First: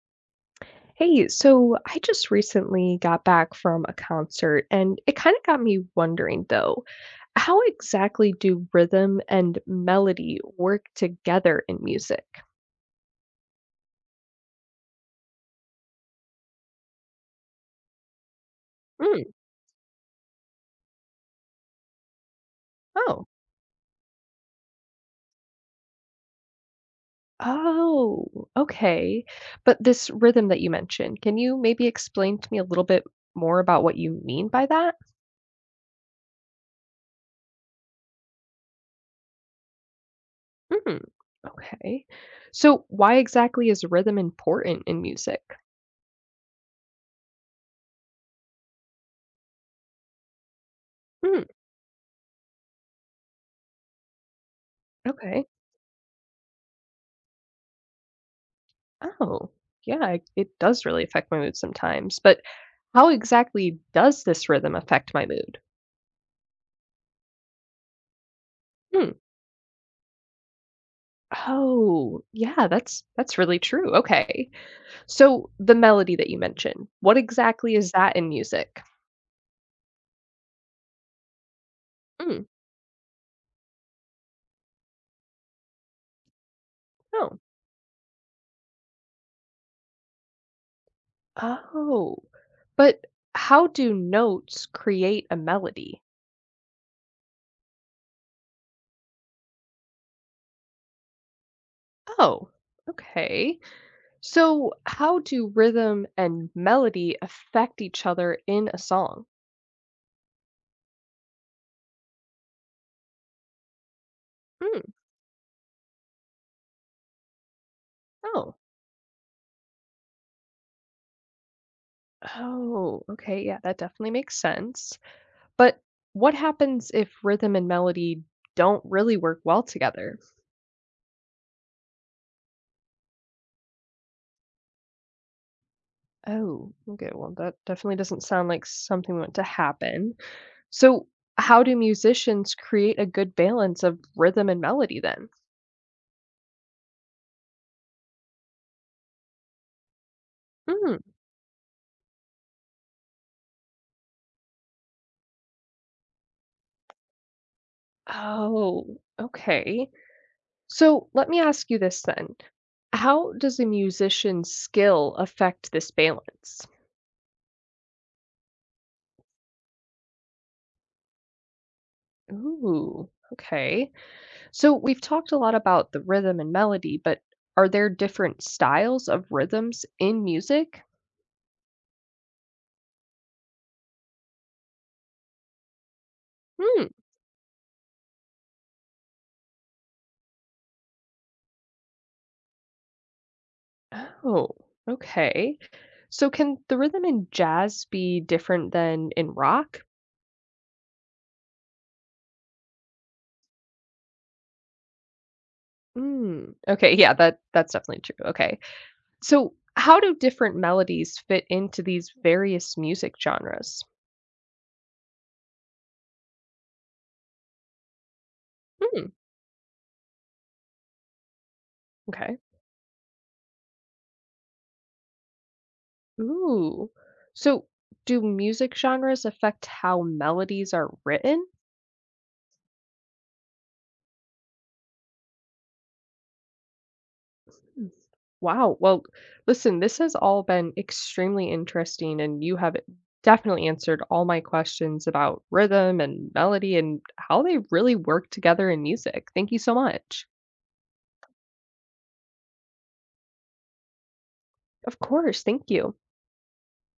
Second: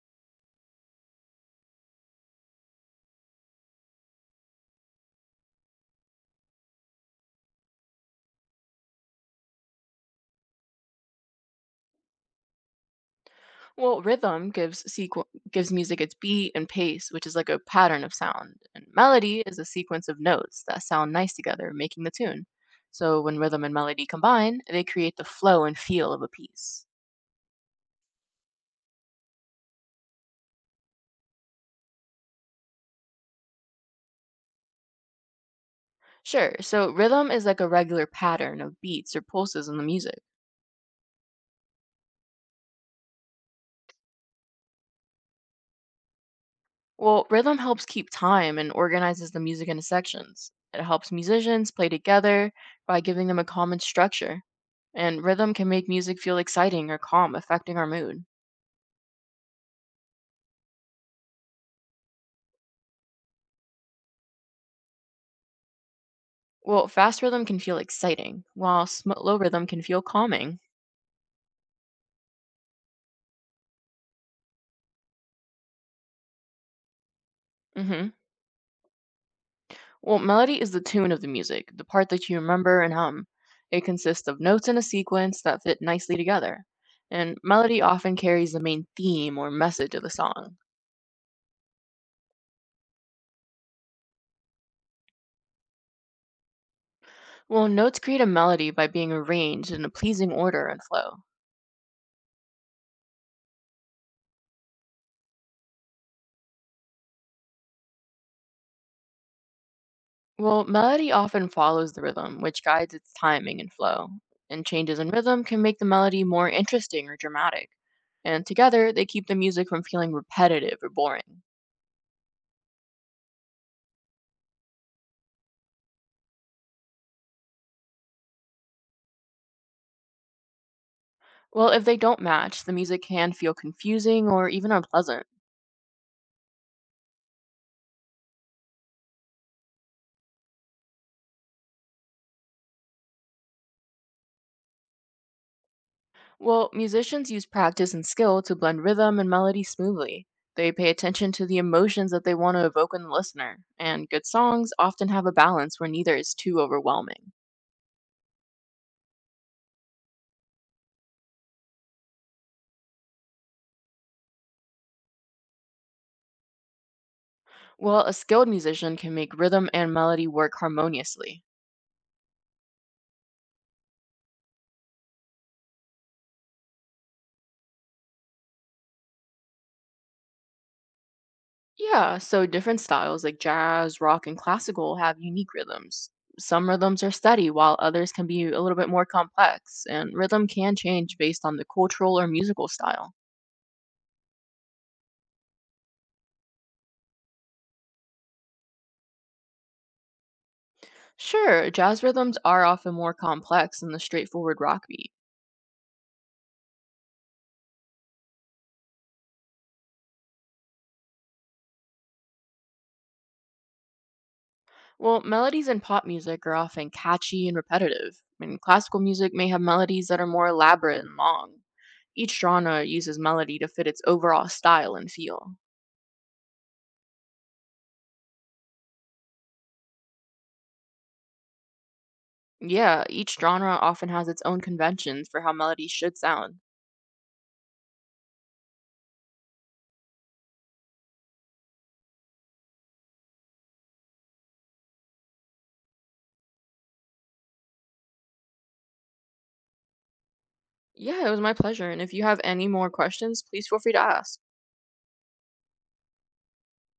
Hey, so I just recently got back from a concert and it kind of got me wondering though, how exactly do rhythm and melody work together in music? Well, rhythm gives music its beat and pace, which is like a pattern of sound. And Mm, melody is a sequence of notes that sound nice together, making the tune. So oh, when rhythm and melody combine, they create the flow and feel of a piece. oh, okay. But this rhythm that you mentioned, can you maybe explain to me a little bit more about what you mean by that? Sure, so rhythm is like a regular pattern of beats or pulses in the music. Mm, okay. So why exactly is rhythm important in music? Well, rhythm helps keep time and organizes the music into sections. It helps Mm, musicians play together by giving them a common structure. And okay. rhythm can make music feel exciting or calm, affecting our mood. Oh, yeah, it does really affect my mood sometimes. But how exactly does this rhythm affect my mood? Well, fast rhythm can feel exciting, while Hmm. slow rhythm can feel calming. Oh, yeah, that's really true. Okay. So the melody that you mentioned, what exactly is hmm that in music? Well, melody is the tune of the music, the part that you Mm, remember and hum. It consists of notes in a sequence that fit nicely together. oh. And melody often carries the main theme or message of the song. Oh. But how do notes create a melody? Well, notes create a melody by being arranged in a pleasing order and flow. Oh, okay. So how do rhythm and melody affect each other in a song? Well, melody often follows the rhythm, which guides its timing and flow. And Hmm. changes in rhythm can make the melody more interesting or dramatic. And Oh. together, they keep the music from feeling repetitive or boring. Oh, okay. Yeah, that definitely makes sense. But what happens if rhythm and melody don't really work well together? Well, if they don't match, the music can feel confusing or even unpleasant. Oh, okay. Well, that definitely doesn't sound like something we want to happen. So, how do musicians create a good balance of rhythm and melody then? Well, musicians use practice and skill to blend rhythm and melody smoothly. They pay Hmm. attention to the emotions that they want to evoke in the listener, and good songs often have a balance where neither is too overwhelming. Oh, okay. So, let me ask you this then. How does a musician's skill affect this balance? Well, a skilled musician can make rhythm and melody work harmoniously. Ooh, okay. So we've talked a lot about the rhythm and melody, but are there different styles of rhythms in music? Yeah, so different styles like jazz, rock, and classical have unique rhythms. Some Hmm. rhythms are steady, while others can be a little bit more complex, and rhythm can change based on the cultural or musical style. Oh, okay. So can the rhythm in jazz be different than in rock? Sure, jazz rhythms are often more complex than the straightforward rock beat. Hmm. Okay, yeah, that's definitely true. Okay. So how do different melodies fit into these various music genres? Well, melodies in pop music are often catchy and repetitive, and classical Hmm. music may have melodies that are more elaborate and long. Okay. Each genre uses melody to fit its overall style and feel. Ooh. So do music genres affect how melodies are written? Yeah, each genre often has its own conventions for how melodies should sound. Wow. Well, listen, this has all been extremely interesting, and you have definitely answered all my questions about rhythm and melody and how they really work together in music. Thank you so much. Yeah, it was my pleasure, and if you have any more questions, please feel free to ask. Of course. Thank you.